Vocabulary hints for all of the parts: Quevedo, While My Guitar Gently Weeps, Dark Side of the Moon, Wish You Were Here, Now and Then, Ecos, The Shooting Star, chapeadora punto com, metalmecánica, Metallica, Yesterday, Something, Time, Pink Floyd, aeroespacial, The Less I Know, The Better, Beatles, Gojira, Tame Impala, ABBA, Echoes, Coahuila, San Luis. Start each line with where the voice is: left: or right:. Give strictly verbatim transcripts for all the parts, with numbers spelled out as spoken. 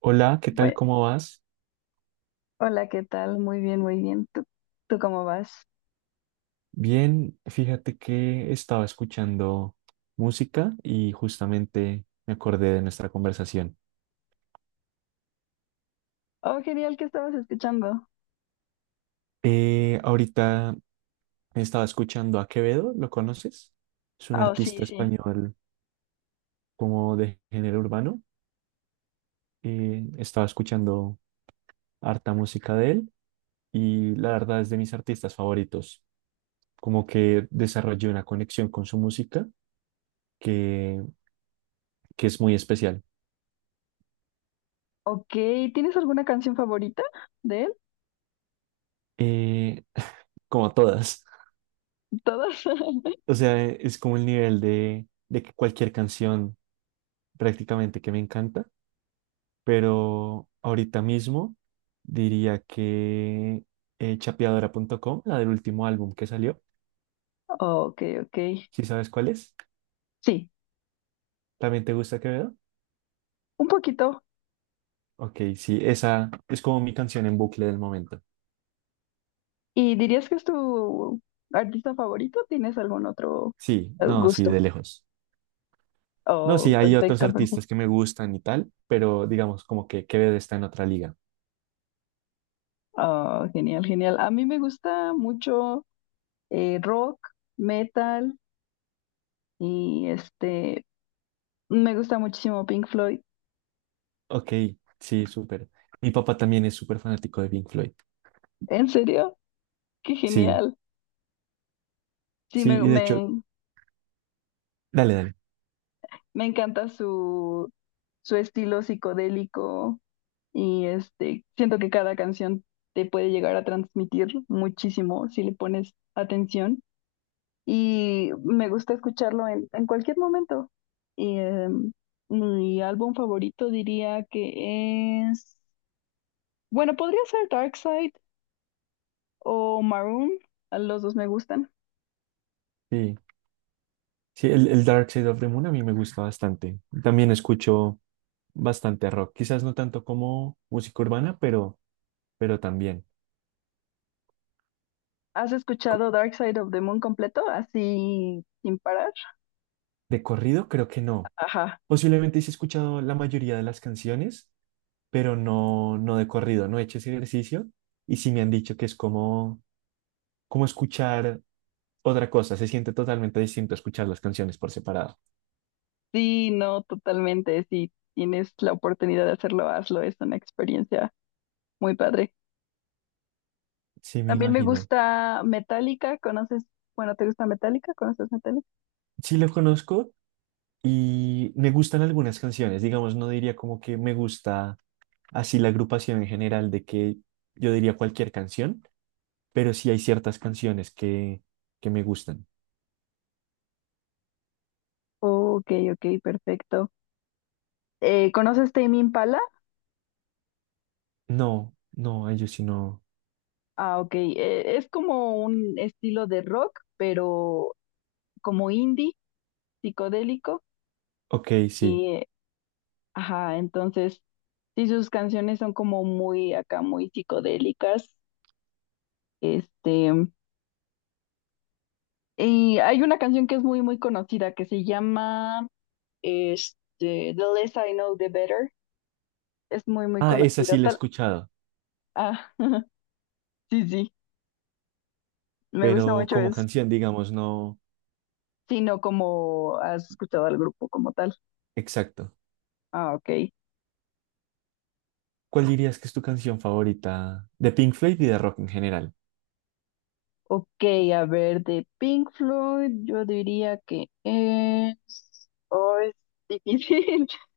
right: Hola, ¿qué tal?
left: Bue-
right: ¿Cómo vas?
left: Hola, ¿qué tal? Muy bien, muy bien. ¿Tú, tú cómo vas?
right: Bien, fíjate que estaba escuchando música y justamente me acordé de nuestra conversación.
left: Oh, genial, ¿qué estabas escuchando?
right: Eh, ahorita estaba escuchando a Quevedo, ¿lo conoces? Es un
left: Ah, oh, sí,
right: artista
left: sí.
right: español como de género urbano. Eh, estaba escuchando harta música de él y la verdad es de mis artistas favoritos. Como que desarrollé una conexión con su música que, que es muy especial.
left: Ok, ¿tienes alguna canción favorita de él?
right: Eh, como todas.
left: ¿Todas?
right: O sea, e, es como el nivel de, de que cualquier canción prácticamente que me encanta, pero ahorita mismo diría que eh, chapeadora punto com, la del último álbum que salió,
left: Oh, ok, ok.
right: ¿si sabes cuál es?
left: Sí,
right: ¿También te gusta Quevedo?
left: un poquito.
right: Ok, sí, esa es como mi canción en bucle del momento.
left: ¿Y dirías que es tu artista favorito? ¿Tienes algún otro
right: Sí,
left: eh,
right: no, sí,
left: gusto?
right: de lejos. No,
left: Oh,
right: sí, hay otros
left: perfecto, perfecto.
right: artistas que me gustan y tal, pero digamos como que Quevedo está en otra liga.
left: Oh, genial, genial. A mí me gusta mucho eh, rock, metal y este, me gusta muchísimo Pink Floyd.
right: Ok, sí, súper. Mi papá también es súper fanático de Pink Floyd.
left: ¿En serio? Qué
right: Sí.
left: genial. Sí, me,
right: Sí, y de hecho,
left: me,
right: dale, dale.
left: me encanta su, su estilo psicodélico y este, siento que cada canción te puede llegar a transmitir muchísimo si le pones atención y me gusta escucharlo en, en cualquier momento. Y, em, mi álbum favorito diría que es, bueno, podría ser Dark Side o Maroon, a los dos me gustan.
right: Sí, sí, el, el Dark Side of the Moon a mí me gusta bastante. También escucho bastante rock, quizás no tanto como música urbana, pero, pero también.
left: ¿Has
right: Co-
left: escuchado Dark Side of the Moon completo, así sin parar?
right: De corrido creo que no.
left: Ajá.
right: Posiblemente sí he escuchado la mayoría de las canciones, pero no, no de corrido, no he hecho ese ejercicio y sí me han dicho que es como, como escuchar otra cosa, se siente totalmente distinto escuchar las canciones por separado.
left: Sí, no, totalmente. Si tienes la oportunidad de hacerlo, hazlo. Es una experiencia muy padre.
right: Sí, me
left: También me
right: imagino.
left: gusta Metallica. ¿Conoces? Bueno, ¿te gusta Metallica? ¿Conoces Metallica?
right: Sí lo conozco. Y me gustan algunas canciones, digamos, no diría como que me gusta así la agrupación en general de que yo diría cualquier canción, pero sí hay ciertas canciones que, que me gustan.
left: Ok, ok, perfecto. Eh, ¿conoces Tame Impala?
right: No, no, ellos sí no.
left: Ah, ok. Eh, es como un estilo de rock, pero como indie, psicodélico.
right: Ok, sí.
left: Y, eh, ajá, entonces, sí, sus canciones son como muy acá, muy psicodélicas. Este. Y hay una canción que es muy, muy conocida que se llama este, The Less I Know, The Better. Es muy, muy
right: Ah, esa
left: conocida.
right: sí la he
left: Tal.
right: escuchado,
left: Ah, sí, sí, me gusta
right: pero
left: mucho
right: como
left: eso.
right: canción, digamos, no.
left: Sí, no como has escuchado al grupo como tal.
right: Exacto.
left: Ah, ok.
right: ¿Cuál dirías que es tu canción favorita de Pink Floyd y de rock en general?
left: Ok, a ver, de Pink Floyd, yo diría que es. Oh, es difícil.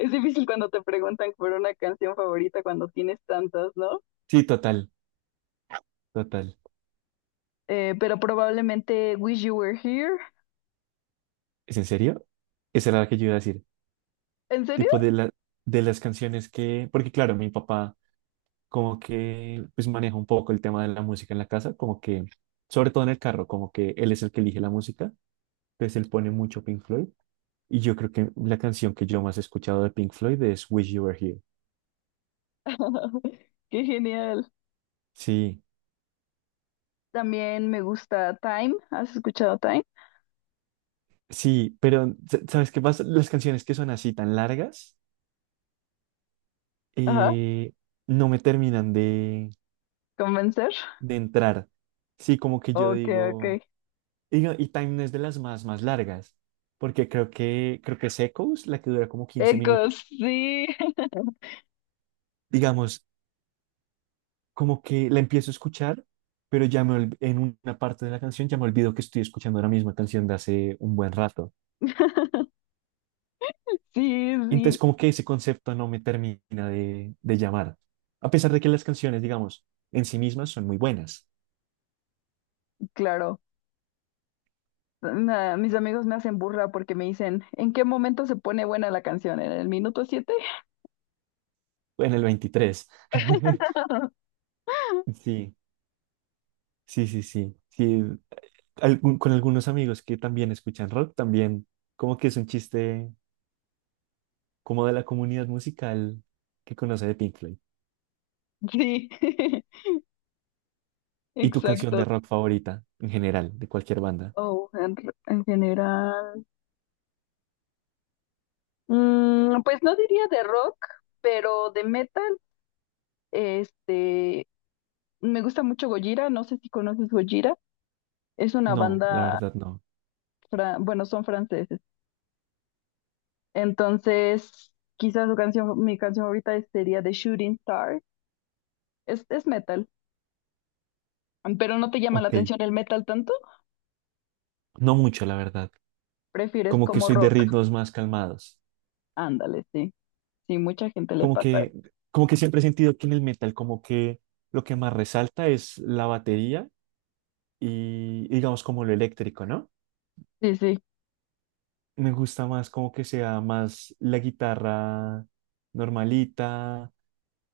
left: Es difícil cuando te preguntan por una canción favorita cuando tienes tantas, ¿no?
right: Sí, total, total.
left: Eh, pero probablemente Wish You Were Here.
right: ¿Es en serio? Esa era la que yo iba a decir.
left: ¿En serio?
right: Tipo de la, de las canciones que, porque claro, mi papá como que pues maneja un poco el tema de la música en la casa, como que, sobre todo en el carro, como que él es el que elige la música, entonces él pone mucho Pink Floyd. Y yo creo que la canción que yo más he escuchado de Pink Floyd es Wish You Were Here.
left: Qué genial.
right: Sí,
left: También me gusta Time. ¿Has escuchado Time?
right: sí, pero sa- ¿sabes qué pasa? Las canciones que son así tan largas
left: Ajá.
right: eh, no me terminan de,
left: Convencer.
right: de entrar. Sí, como que yo
left: Ok,
right: digo,
left: ok.
right: y, no- y Time no es de las más, más largas, porque creo que, creo que es Echoes, la que dura como quince minutos.
left: Ecos, sí.
right: Digamos, como que la empiezo a escuchar, pero ya me olv- en una parte de la canción ya me olvido que estoy escuchando la misma canción de hace un buen rato.
left: Sí, sí,
right: Entonces, como que ese concepto no me termina de, de llamar, a pesar de que las canciones, digamos, en sí mismas son muy buenas.
left: claro. Na- mis amigos me hacen burla porque me dicen, ¿en qué momento se pone buena la canción? ¿En el minuto siete?
right: En el veintitrés. Sí, sí, sí, sí. Sí, algún- con algunos amigos que también escuchan rock, también como que es un chiste como de la comunidad musical que conoce de Pink Floyd.
left: Sí,
right: ¿Y tu canción de
left: exacto.
right: rock favorita en general, de cualquier banda?
left: Oh, en, r- en general. Mm, pues no diría de rock, pero de metal. Este, Me gusta mucho Gojira, no sé si conoces Gojira, es una
right: No, la
left: banda,
right: verdad no.
left: fra- bueno, son franceses. Entonces, quizás su canción, mi canción favorita es- sería The Shooting Star. Es, es metal, pero no te llama la
right: Ok,
left: atención el metal tanto,
right: no mucho, la verdad.
left: prefieres
right: Como que
left: como
right: soy de
left: rock.
right: ritmos más calmados.
left: Ándale, sí, sí, mucha gente le
right: Como
left: pasa. Eso.
right: que, como que siempre he sentido que en el metal, como que lo que más resalta es la batería y digamos como lo eléctrico, ¿no?
left: Sí, sí,
right: Me gusta más como que sea más la guitarra normalita,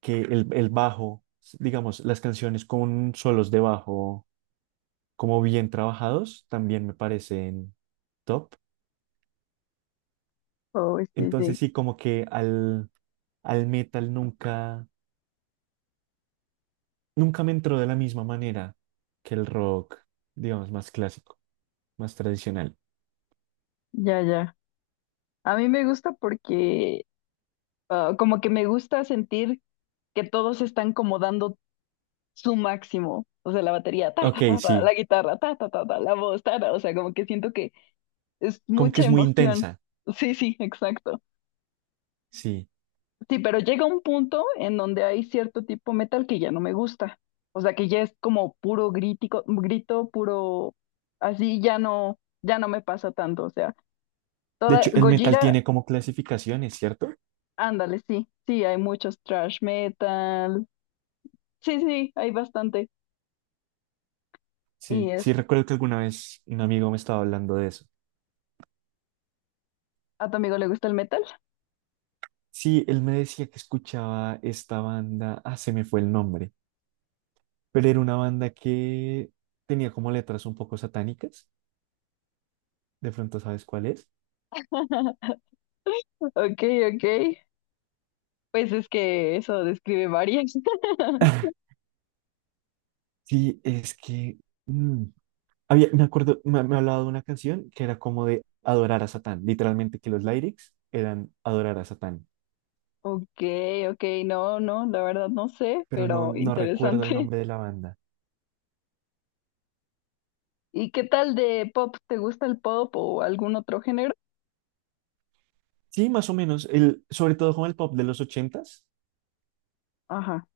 right: que el, el bajo, digamos, las canciones con solos de bajo como bien trabajados también me parecen top.
left: oh, sí, sí,
right: Entonces sí, como que al, al metal nunca, nunca me entró de la misma manera que el rock, digamos, más clásico, más tradicional.
left: ya, ya. A mí me gusta porque ah, como que me gusta sentir que todos están como dando su máximo, o sea, la batería, ta,
right: Ok,
left: ta, ta, ta,
right: sí,
left: la guitarra, ta, ta, ta, ta, la voz, ta, ta, o sea, como que siento que es
right: como que
left: mucha
right: es muy
left: emoción.
right: intensa,
left: Sí, sí, exacto.
right: sí.
left: Sí, pero llega un punto en donde hay cierto tipo metal que ya no me gusta, o sea, que ya es como puro grítico, grito, puro, así ya no, ya no me pasa tanto, o sea,
right: De
left: toda
right: hecho, el metal
left: Gojira,
right: tiene como clasificaciones, ¿cierto?
left: ándale, sí, sí, hay muchos trash metal, sí, sí, hay bastante. Y
right: Sí, sí,
left: es,
right: recuerdo que alguna vez un amigo me estaba hablando de eso.
left: ¿a tu amigo le gusta el metal?
right: Sí, él me decía que escuchaba esta banda, ah, se me fue el nombre, pero era una banda que tenía como letras un poco satánicas, de pronto sabes cuál es.
left: Ok, ok. Pues es que eso describe varias.
right: Sí, es que mm, había, me acuerdo, me, me hablaba de una canción que era como de adorar a Satán, literalmente que los lyrics eran adorar a Satán,
left: Ok, ok, no, no, la verdad no sé,
right: pero no,
left: pero
right: no recuerdo el
left: interesante.
right: nombre de la banda.
left: ¿Y qué tal de pop? ¿Te gusta el pop o algún otro género?
right: Sí, más o menos, el, sobre todo con el pop de los ochentas,
left: Ajá.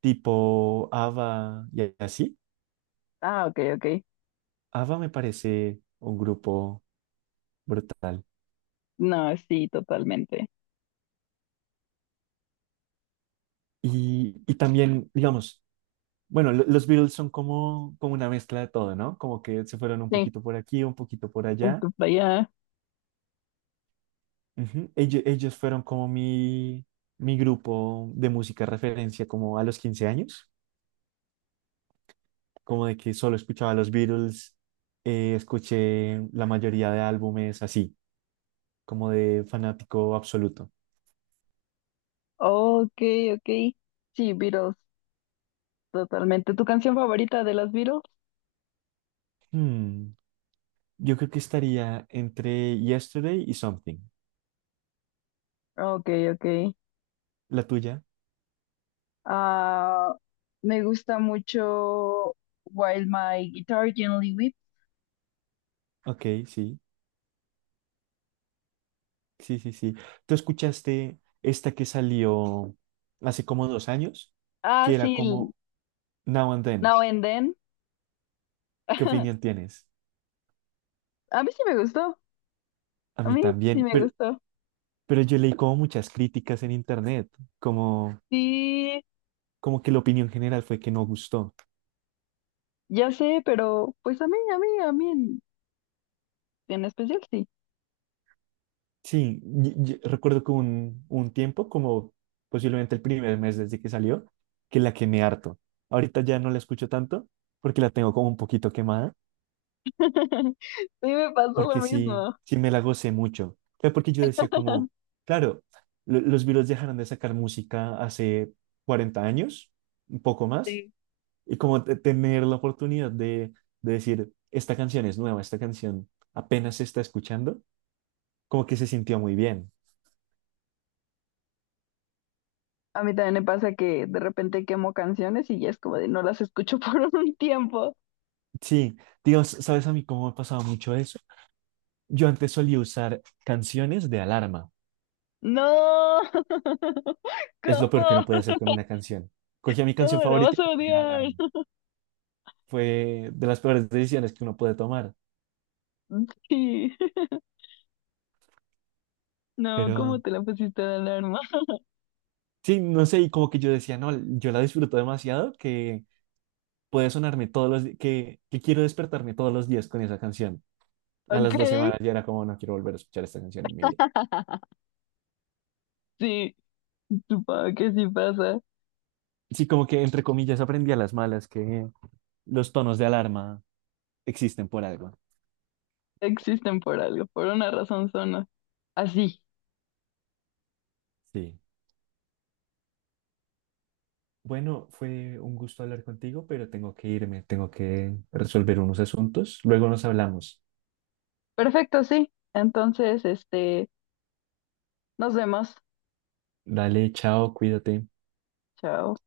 right: tipo ABBA y así.
left: Ah, ok, ok.
right: ABBA me parece un grupo brutal.
left: No, sí, totalmente.
right: Y, y también, digamos, bueno, lo- los Beatles son como, como una mezcla de todo, ¿no? Como que se fueron un
left: Sí,
right: poquito por aquí, un poquito por
left: voy
right: allá.
left: para allá.
right: Ujú. Ellos, ellos fueron como mi, mi grupo de música referencia como a los quince años, como de que solo escuchaba los Beatles, eh, escuché la mayoría de álbumes así, como de fanático absoluto.
left: Ok, ok. Sí, Beatles, totalmente. ¿Tu canción favorita de las Beatles?
right: Hmm, yo creo que estaría entre Yesterday y Something.
left: Ok, ok.
right: La tuya,
left: Ah, me gusta mucho While My Guitar Gently Weeps.
right: ok, sí, sí, sí, sí. ¿Tú escuchaste esta que salió hace como dos años,
left: Ah,
right: que era
left: sí, el
right: como Now and Then?
left: Now and Then.
right: ¿Qué opinión tienes?
left: A mí sí me gustó,
right: A
left: a
right: mí
left: mí sí
right: también,
left: me
right: pero
left: gustó.
right: Pero yo leí como muchas críticas en internet, como,
left: Sí,
right: como que la opinión general fue que no gustó.
left: ya sé, pero pues a mí, a mí, a mí en, en especial sí.
right: Sí, y- y recuerdo que un, un tiempo, como posiblemente el primer mes desde que salió, que la quemé harto. Ahorita ya no la escucho tanto porque la tengo como un poquito quemada,
left: Sí me pasó lo
right: porque sí,
left: mismo.
right: sí me la gocé mucho. Fue porque yo decía como, claro, lo- los Beatles dejaron de sacar música hace cuarenta años, un poco más,
left: Sí.
right: y como te- tener la oportunidad de, de decir, esta canción es nueva, esta canción apenas se está escuchando, como que se sintió muy bien.
left: A mí también me pasa que de repente quemo canciones y ya es como de no las escucho por un tiempo.
right: Sí, Dios, ¿sabes a mí cómo me ha pasado mucho eso? Yo antes solía usar canciones de alarma.
left: No,
right: Es lo
left: ¿cómo?
right: peor que uno puede hacer con una canción. Cogía mi canción
left: No, la
right: favorita
left: vas
right: y
left: a
right: la ponía de
left: odiar.
right: alarma. Fue de las peores decisiones que uno puede tomar.
left: Sí, no, ¿cómo
right: Pero
left: te la pusiste de alarma?
right: sí, no sé, y como que yo decía, no, yo la disfruto demasiado que puede sonarme todos los días, que, que quiero despertarme todos los días con esa canción. A
left: Ok,
right: las dos semanas ya era como, no quiero volver a escuchar esta canción en mi vida.
left: sí, supongo que sí pasa.
right: Sí, como que entre comillas aprendí a las malas que los tonos de alarma existen por algo.
left: Existen por algo, por una razón son a- así.
right: Sí. Bueno, fue un gusto hablar contigo, pero tengo que irme, tengo que resolver unos asuntos. Luego nos hablamos.
left: Perfecto, sí. Entonces, este, nos vemos.
right: Dale, chao, cuídate.
left: Chao.